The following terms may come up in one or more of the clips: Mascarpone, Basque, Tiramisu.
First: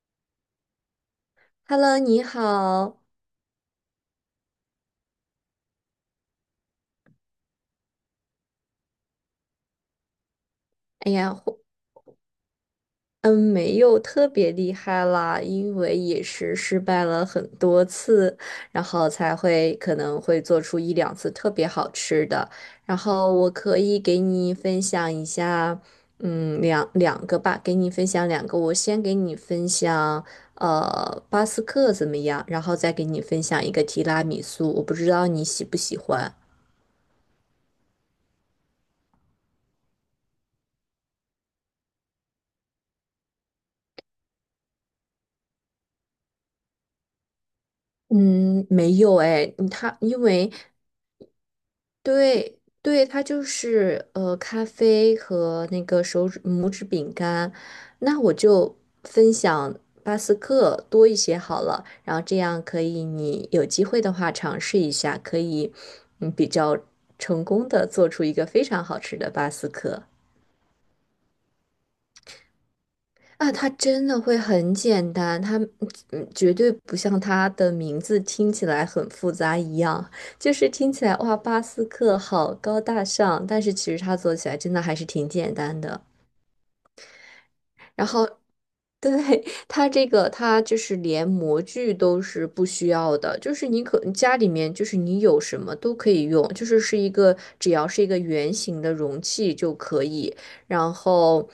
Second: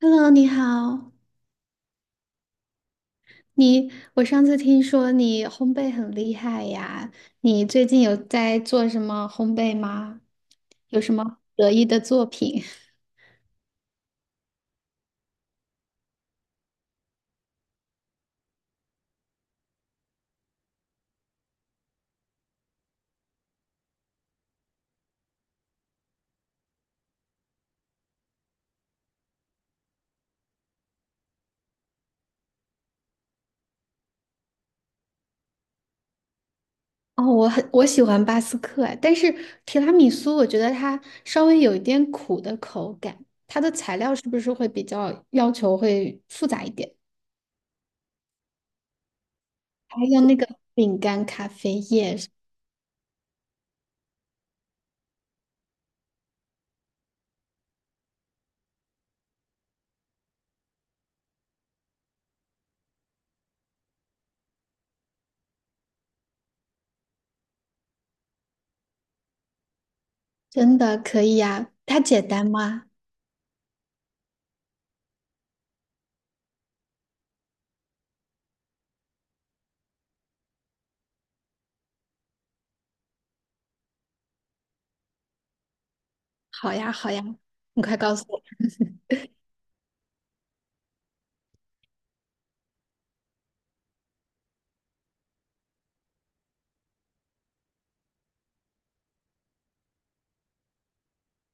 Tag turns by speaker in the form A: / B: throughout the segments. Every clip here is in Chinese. A: Hello，你好。
B: Hello，你好。
A: 你，我上次听说你烘焙很厉害呀，你最近有在做什么烘焙吗？有什
B: 哎呀，
A: 么得意的作品？
B: 没有特别厉害啦，因为也是失败了很多次，然后才会可能会做出一两次特别好吃的。然后我可以给你分享一下，两个吧，给你分享两个。我先给你分享，巴斯克怎么样？然后再给你分享一个提拉米苏，我不知道你喜不喜欢。
A: 哦，我喜欢巴斯克哎，但是提拉米苏我觉得它稍微有一点苦的口感，它的材料是不是会比较要求会复杂一点？
B: 嗯，没有哎，它
A: 还有
B: 因
A: 那个
B: 为
A: 饼干咖啡液，
B: 对对，它就是咖啡和那个手指拇指饼干，那我就分享巴斯克多一些好了，然后这样可以你有机会的话尝试一下，可以比较成功的做出一个非常好吃的巴斯克。
A: 真的可以呀？它简单吗？
B: 啊，它真的会很简单，它绝对不像它的名字听起来很复杂一样，就是听起来哇，巴斯克好高大上，但是其实它做起来真的还是挺简单的。
A: 好呀，好呀，你快
B: 然
A: 告诉
B: 后，
A: 我。
B: 对，它这个它就是连模具都是不需要的，就是你家里面就是你有什么都可以用，就是是一个只要是一个圆形的容器就可以。然后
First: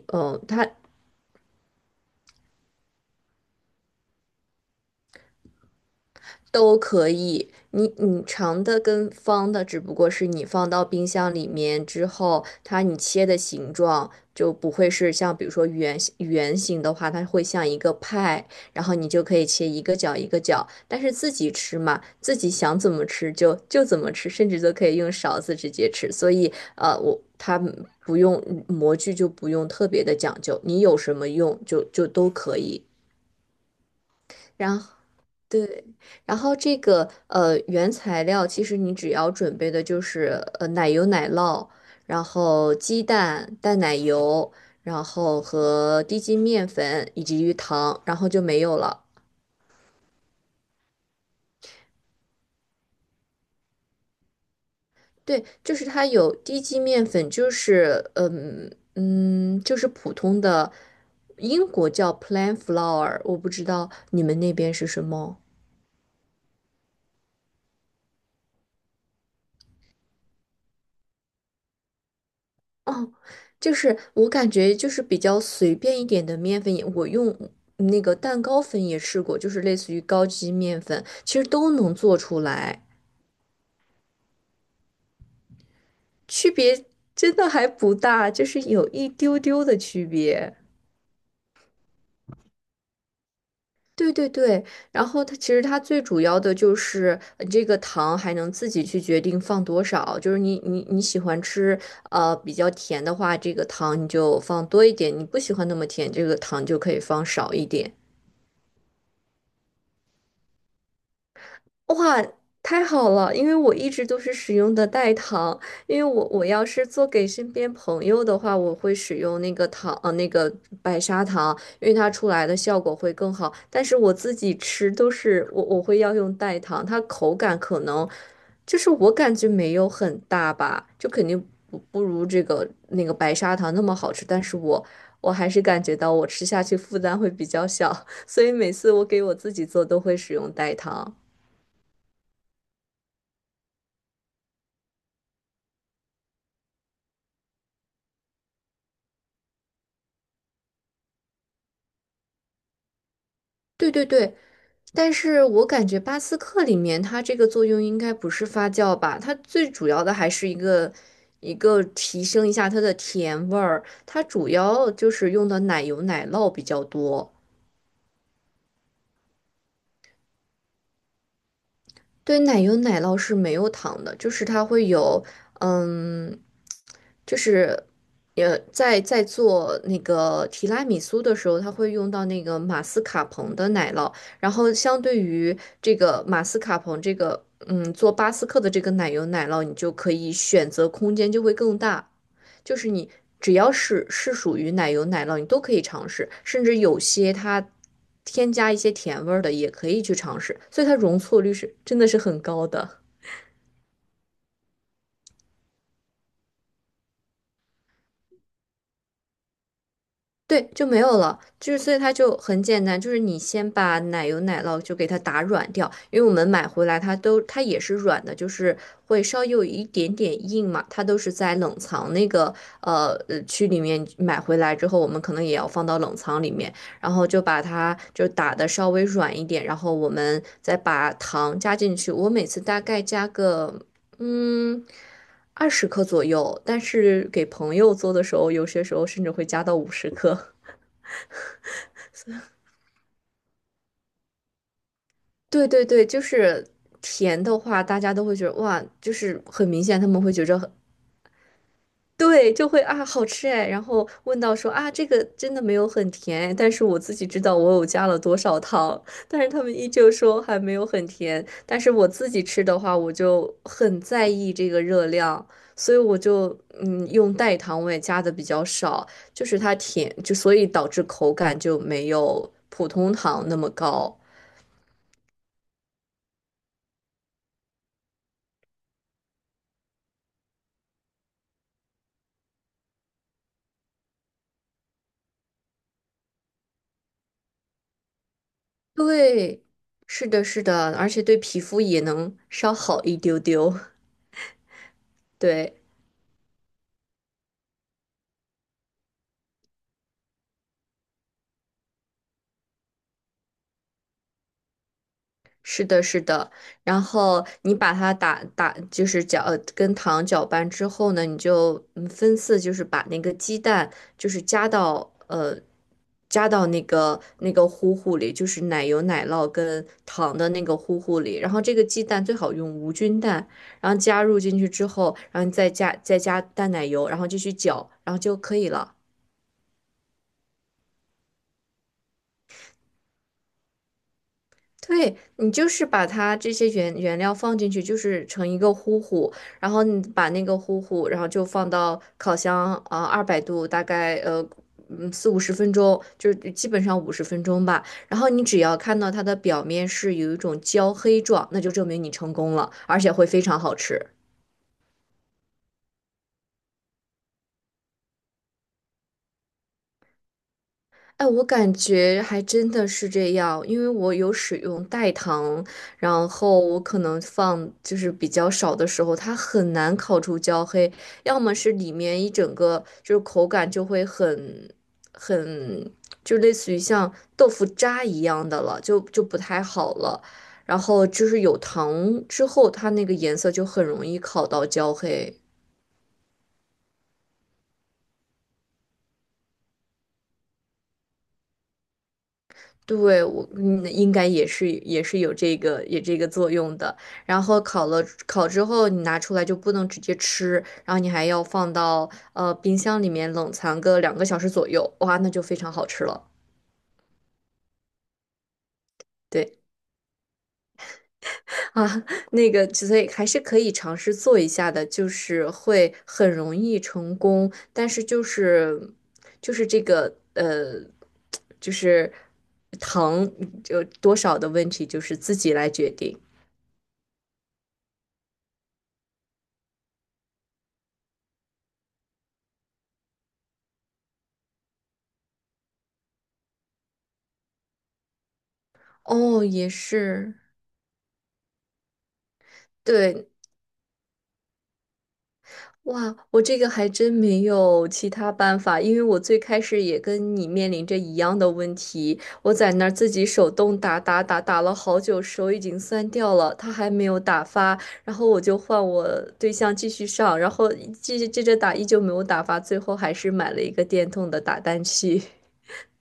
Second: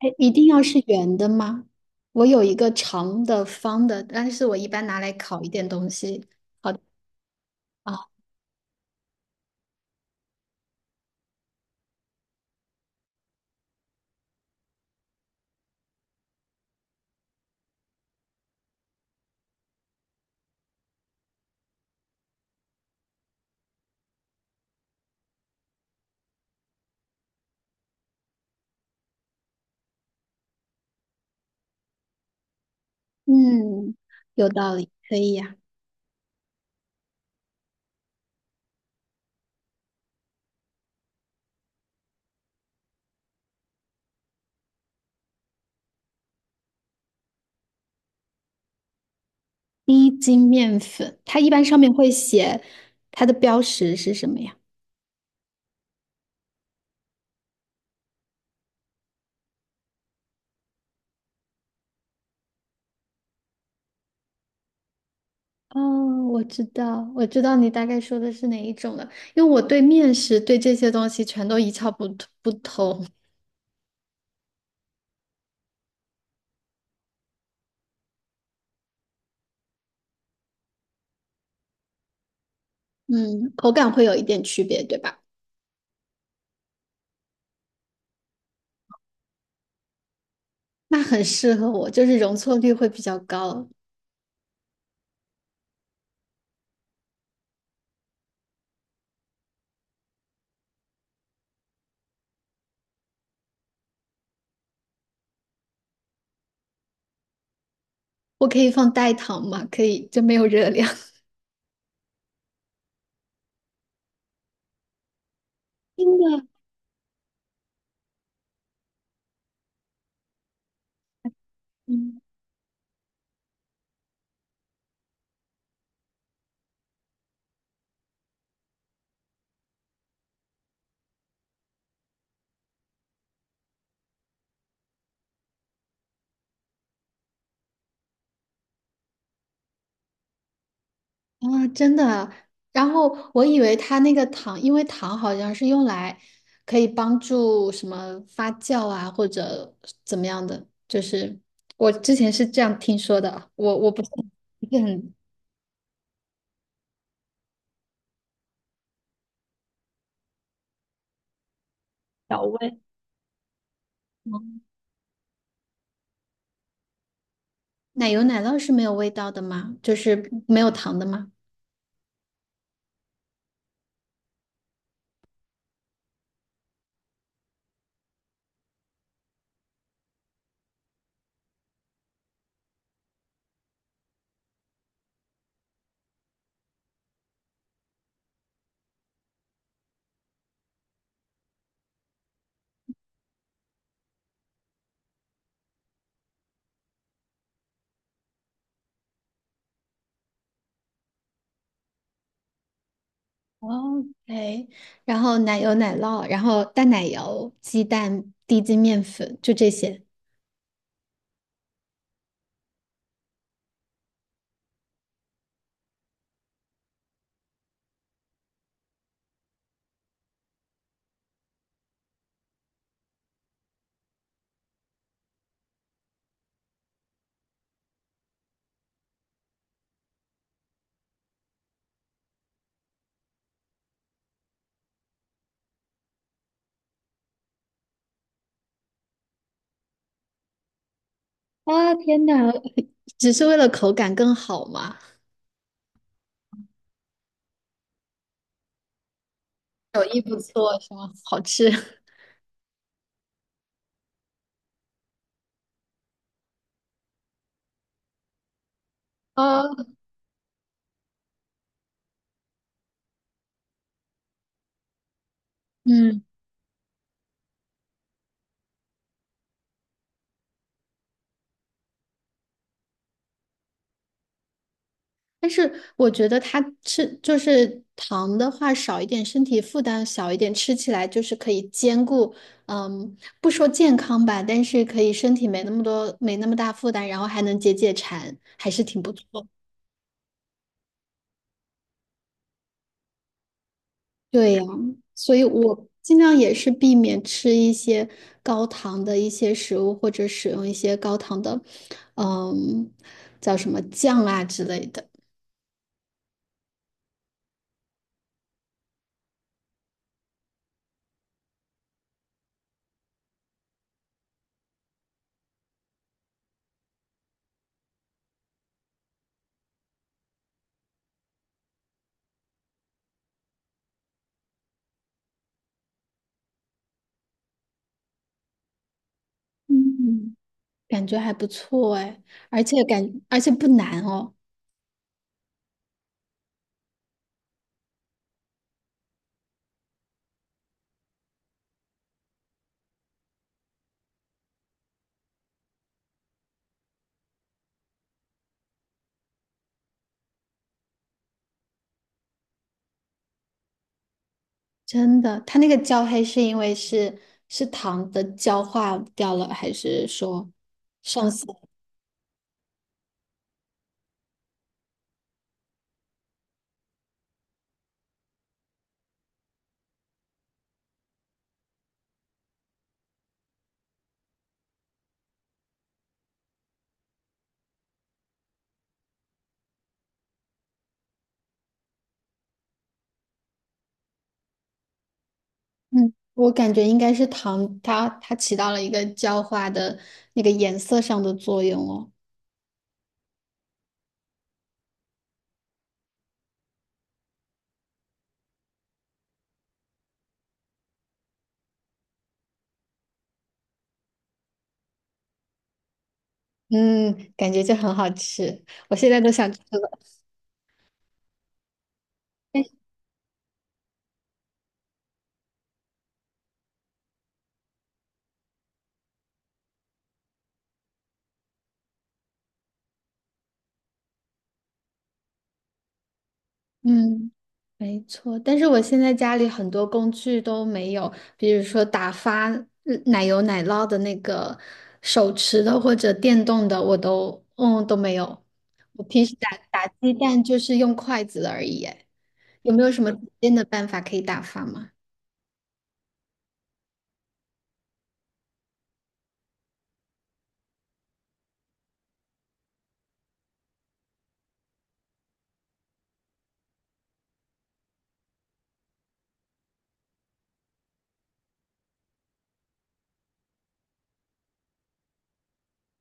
A: 哎，一定要是圆的吗？我有一个长的、方的，但是我一般拿来烤一点东西。
B: 都可以，你
A: 啊。
B: 你长的跟方的，只不过是你放到冰箱里面之后，它你切的形状就不会是像比如说圆形的话，它会像一个派，然后你就可以切一个角一个角。但是自己吃嘛，自己想怎么吃就怎么吃，甚至都可以用勺子直接吃。所以它不用模具就不用特别的讲究，你有什么用就都可以。
A: 嗯，有道
B: 然后。
A: 理，可以呀、
B: 对，然后这个原材料，其实你只要准备的就是奶油、奶酪，然后鸡蛋、淡奶油，然后和低筋面粉以及鱼糖，然后就没有了。
A: 低筋面粉，它一般上面会写它的标识是什么呀？
B: 对，就是它有低筋面粉，就是就是普通的英国叫 plain flour,我不知道你们那边是什么。
A: 哦，我知道，我知道你大概说的是哪一种了，因为我对面食对这些东西全都一窍不通。
B: 哦，就是我感觉就是比较随便一点的面粉也，我用那个蛋糕粉也试过，就是类似于高级面粉，其实都能做出来，
A: 嗯，口感会有一点区别，对吧？
B: 区别真的还不大，就是有一丢丢的区别。
A: 那很适合我，就是容错率会比较高。
B: 对对对，然后它其实最主要的就是这个糖还能自己去决定放多少，就是你喜欢吃比较甜的话，这个糖你就放多一点；你不喜欢那么甜，这个糖就可以放少一点。
A: 我可以放代糖吗？可以，就没有热量。
B: 哇，太好了！因为我一直都是使用的代糖，因为
A: 真
B: 我
A: 的，
B: 要是做给身边朋友的话，我会使用那个糖，那个白砂糖，因为它
A: 嗯
B: 出来的效果会更好。但是我自己吃都是我会要用代糖，它口感可能就是我感觉没有很大吧，就肯定不如这个那个白砂糖那么好吃。但是我还是感觉到我吃下去负担会比较小，所以每次我给我自己做都会使用代糖。
A: 真的。然后我以为它那个糖，因为糖好像是用来可以帮助什么发酵啊，或者怎么样的，就是我之前是这样听说的，我
B: 对
A: 不
B: 对
A: 是
B: 对，
A: 不是
B: 但
A: 很
B: 是我感觉巴斯克里面它这个作用应该不是发酵吧，它最主要的还是一个提
A: 调
B: 升一下
A: 味。
B: 它的甜味儿，它主
A: 嗯
B: 要就是用的奶油奶酪比较多。
A: 奶油奶酪是没有味道的吗？就是没有糖的吗
B: 对，奶油奶酪是没有糖的，就是它会有，嗯，就是，在做那个提拉米苏的时候，它会用到那个马斯卡彭的奶酪，然后相对于这个马斯卡彭这个，做巴斯克的这个奶油奶酪，你就可以选择空间就会更大。就是你只要是属于奶油奶酪，你都可以尝试，甚至有些它添加一些甜味儿的也可以去尝试，所以它容错率是真的是很高的。
A: ？OK，然后奶油奶酪，然后淡奶油、鸡蛋、低筋面粉，就这些。
B: 对，就没有了，就是所以它就很简单，就是你先把奶油奶酪就给它打软掉，因为我们买回来它也是软的，就是会稍微有一点点硬嘛，它都是在冷藏那个区里面买回来之后，我们可能也要放到冷藏里面，然后就把它就打的稍微软一点，然后我们再把糖加进去，我每次大概加个嗯。20克左右，但是给朋友做的时候，有些时候甚至会加到50克。
A: 啊，天哪，只是为了口感更好吗？
B: 对对对，就是甜的话，大家都会觉得哇，就是很明显，
A: 手
B: 他
A: 艺
B: 们会
A: 不
B: 觉着很
A: 错是吗？好吃。
B: 对，就会啊好吃哎。然后问到说啊，这个真的没有很甜哎但是我自己知道我有加了多少糖，但是
A: 啊，
B: 他们依旧说还没有很甜。但是我自己吃的话，我就很在意这个热量，所以我
A: 嗯，
B: 就用代糖，我也加的比较少，就是它甜，就所以导致口感就没有普通糖那么高。
A: 但是我觉得它吃就是糖的话少一点，身体负担小一点，吃起来就是可以兼顾，嗯，不说健康吧，但是可以身体没那么多，没那么大负担，然后还能解解馋，还是挺不错。
B: 对，是的，是的，而且对皮肤也能稍好一丢丢。
A: 对呀，所以
B: 对，
A: 我尽量也是避免吃一些高糖的一些食物，或者使用一些高糖的，嗯，叫什么酱啊之类的。
B: 是的，是的。然后你把它打打，就是搅，跟糖搅拌之后呢，你就分次，就是把那个鸡蛋，就是加到那个糊糊里，就是奶油、奶酪跟糖的那个糊糊里。然后这个鸡蛋最好用无菌蛋，然后加入进去之后，然后你再加淡奶油，然后继续搅，然后就可以了。
A: 嗯。感觉还不错哎，而且不难哦，
B: 对，你就是把它这些原料放进去，就是成一个糊糊，然后你把那个糊糊，然后就放到烤箱啊，200度，大概四五十分钟，就是基本上五十分钟吧。然后你只要看到它的表面是有一种焦黑状，那就证明你成功了，而且会非常好吃。
A: 真的。它那个焦黑是因为是糖的焦化掉了，还是说
B: 哎，
A: 上
B: 我
A: 色？
B: 感觉还真的是这样，因为我有使用代糖，然后我可能放就是比较少的时候，它很难烤出焦黑，要么是里面一整个就是口感就会很，就类似于像豆腐渣一样的了，就不太好了。然后就是有糖之后，它那个颜色就很容易烤到焦黑。
A: 嗯，我感觉应该是糖，它起到了一个焦化的那个颜色上的作用哦。
B: 对，我应该也是有这个作用的。然后烤了烤之后，你拿出来就不能直接吃，然后你还要放到冰箱里面冷藏个2个小时左右，哇，那就非常好吃了。
A: 嗯，感觉就很好吃，我现在都想吃
B: 对
A: 了。
B: 啊，那个所以还是可以尝试做一下的，就是会很容易成功，但是就是这个就是糖就多少的问题，就是自己来决定。
A: 嗯，没错，但是我现在家里很多工具都没有，比如说打发奶油奶酪的那个手持的或者电动的，我都没有。我平时
B: 哦，
A: 打
B: 也
A: 打鸡
B: 是。
A: 蛋就是用筷子而已耶，有没有什么
B: 对，
A: 简单的办法可以打发吗？
B: 哇，我这个还真没有其他办法，因为我最开始也跟你面临着一样的问题，我在那儿自己手动打打了好久，手已经酸掉了，它还没有打发，然后我就换我对象继续上，然后继续接着打，依旧没有打发，最后还是买了一个电动的打蛋器。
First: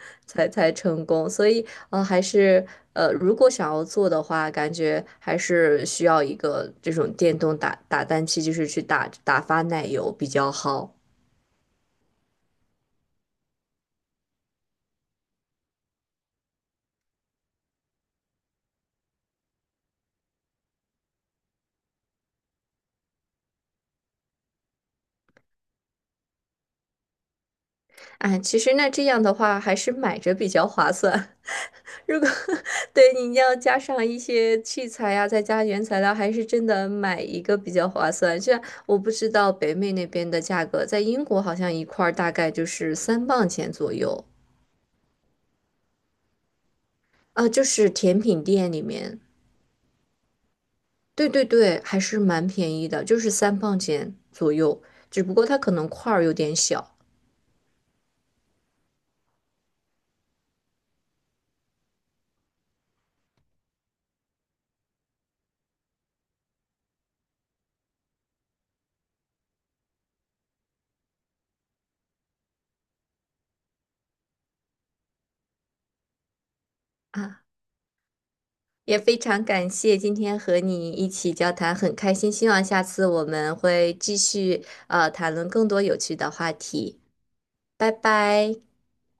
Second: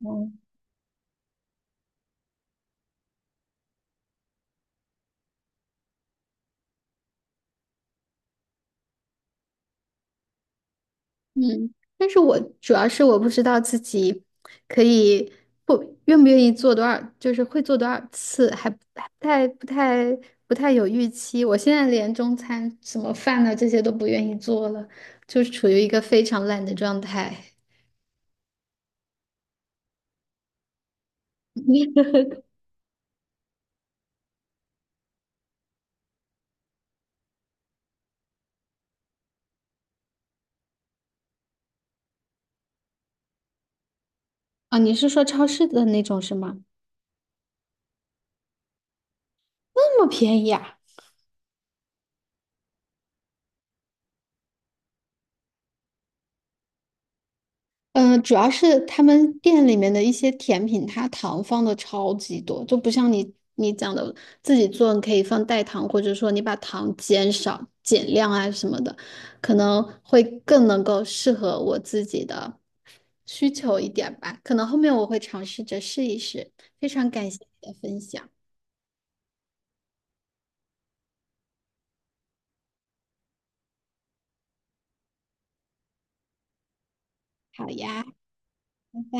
A: 嗯。
B: 才成功，所以还是如果想要做的话，感觉还是需要一个这种电动打蛋器，就是去打发奶油比较好。
A: 嗯，但是我主要是我不知道自己可以不愿意做多少，就是会做多少次，还不太有预期。我现在连中餐什么饭呢这些都不愿意做了，就是处于一个非常懒的状态。
B: 哎，其实那这样的话，还是买着比较划算。
A: 你
B: 如果 对你要加上一些器材呀、再加原材料，还是真的买一个比较划算。虽然我不知道北美那边的价格，在英国好像一块儿大概就是三磅钱左右
A: 啊，你是说超市的那种是吗？
B: 啊，就是甜品店里面。
A: 那么便宜啊？
B: 对对对，还是蛮便宜的，就是三磅钱左右，只不过它可能块儿有点小
A: 嗯，主要是他们店里面的一些甜品，它糖放的超级多，就不像你讲的自己做，你可以放代糖，或者说你把糖减少、减量啊什么的，可能会更能够适合我自己的需求一点吧。可能后面我会尝试着试一试。非常感谢
B: 啊。
A: 你的分享，
B: 也非常感谢今天和你一起交谈，很开心，希望下次我们会继续谈论更多有趣的话题。
A: 好
B: 拜
A: 呀，
B: 拜。
A: 拜拜。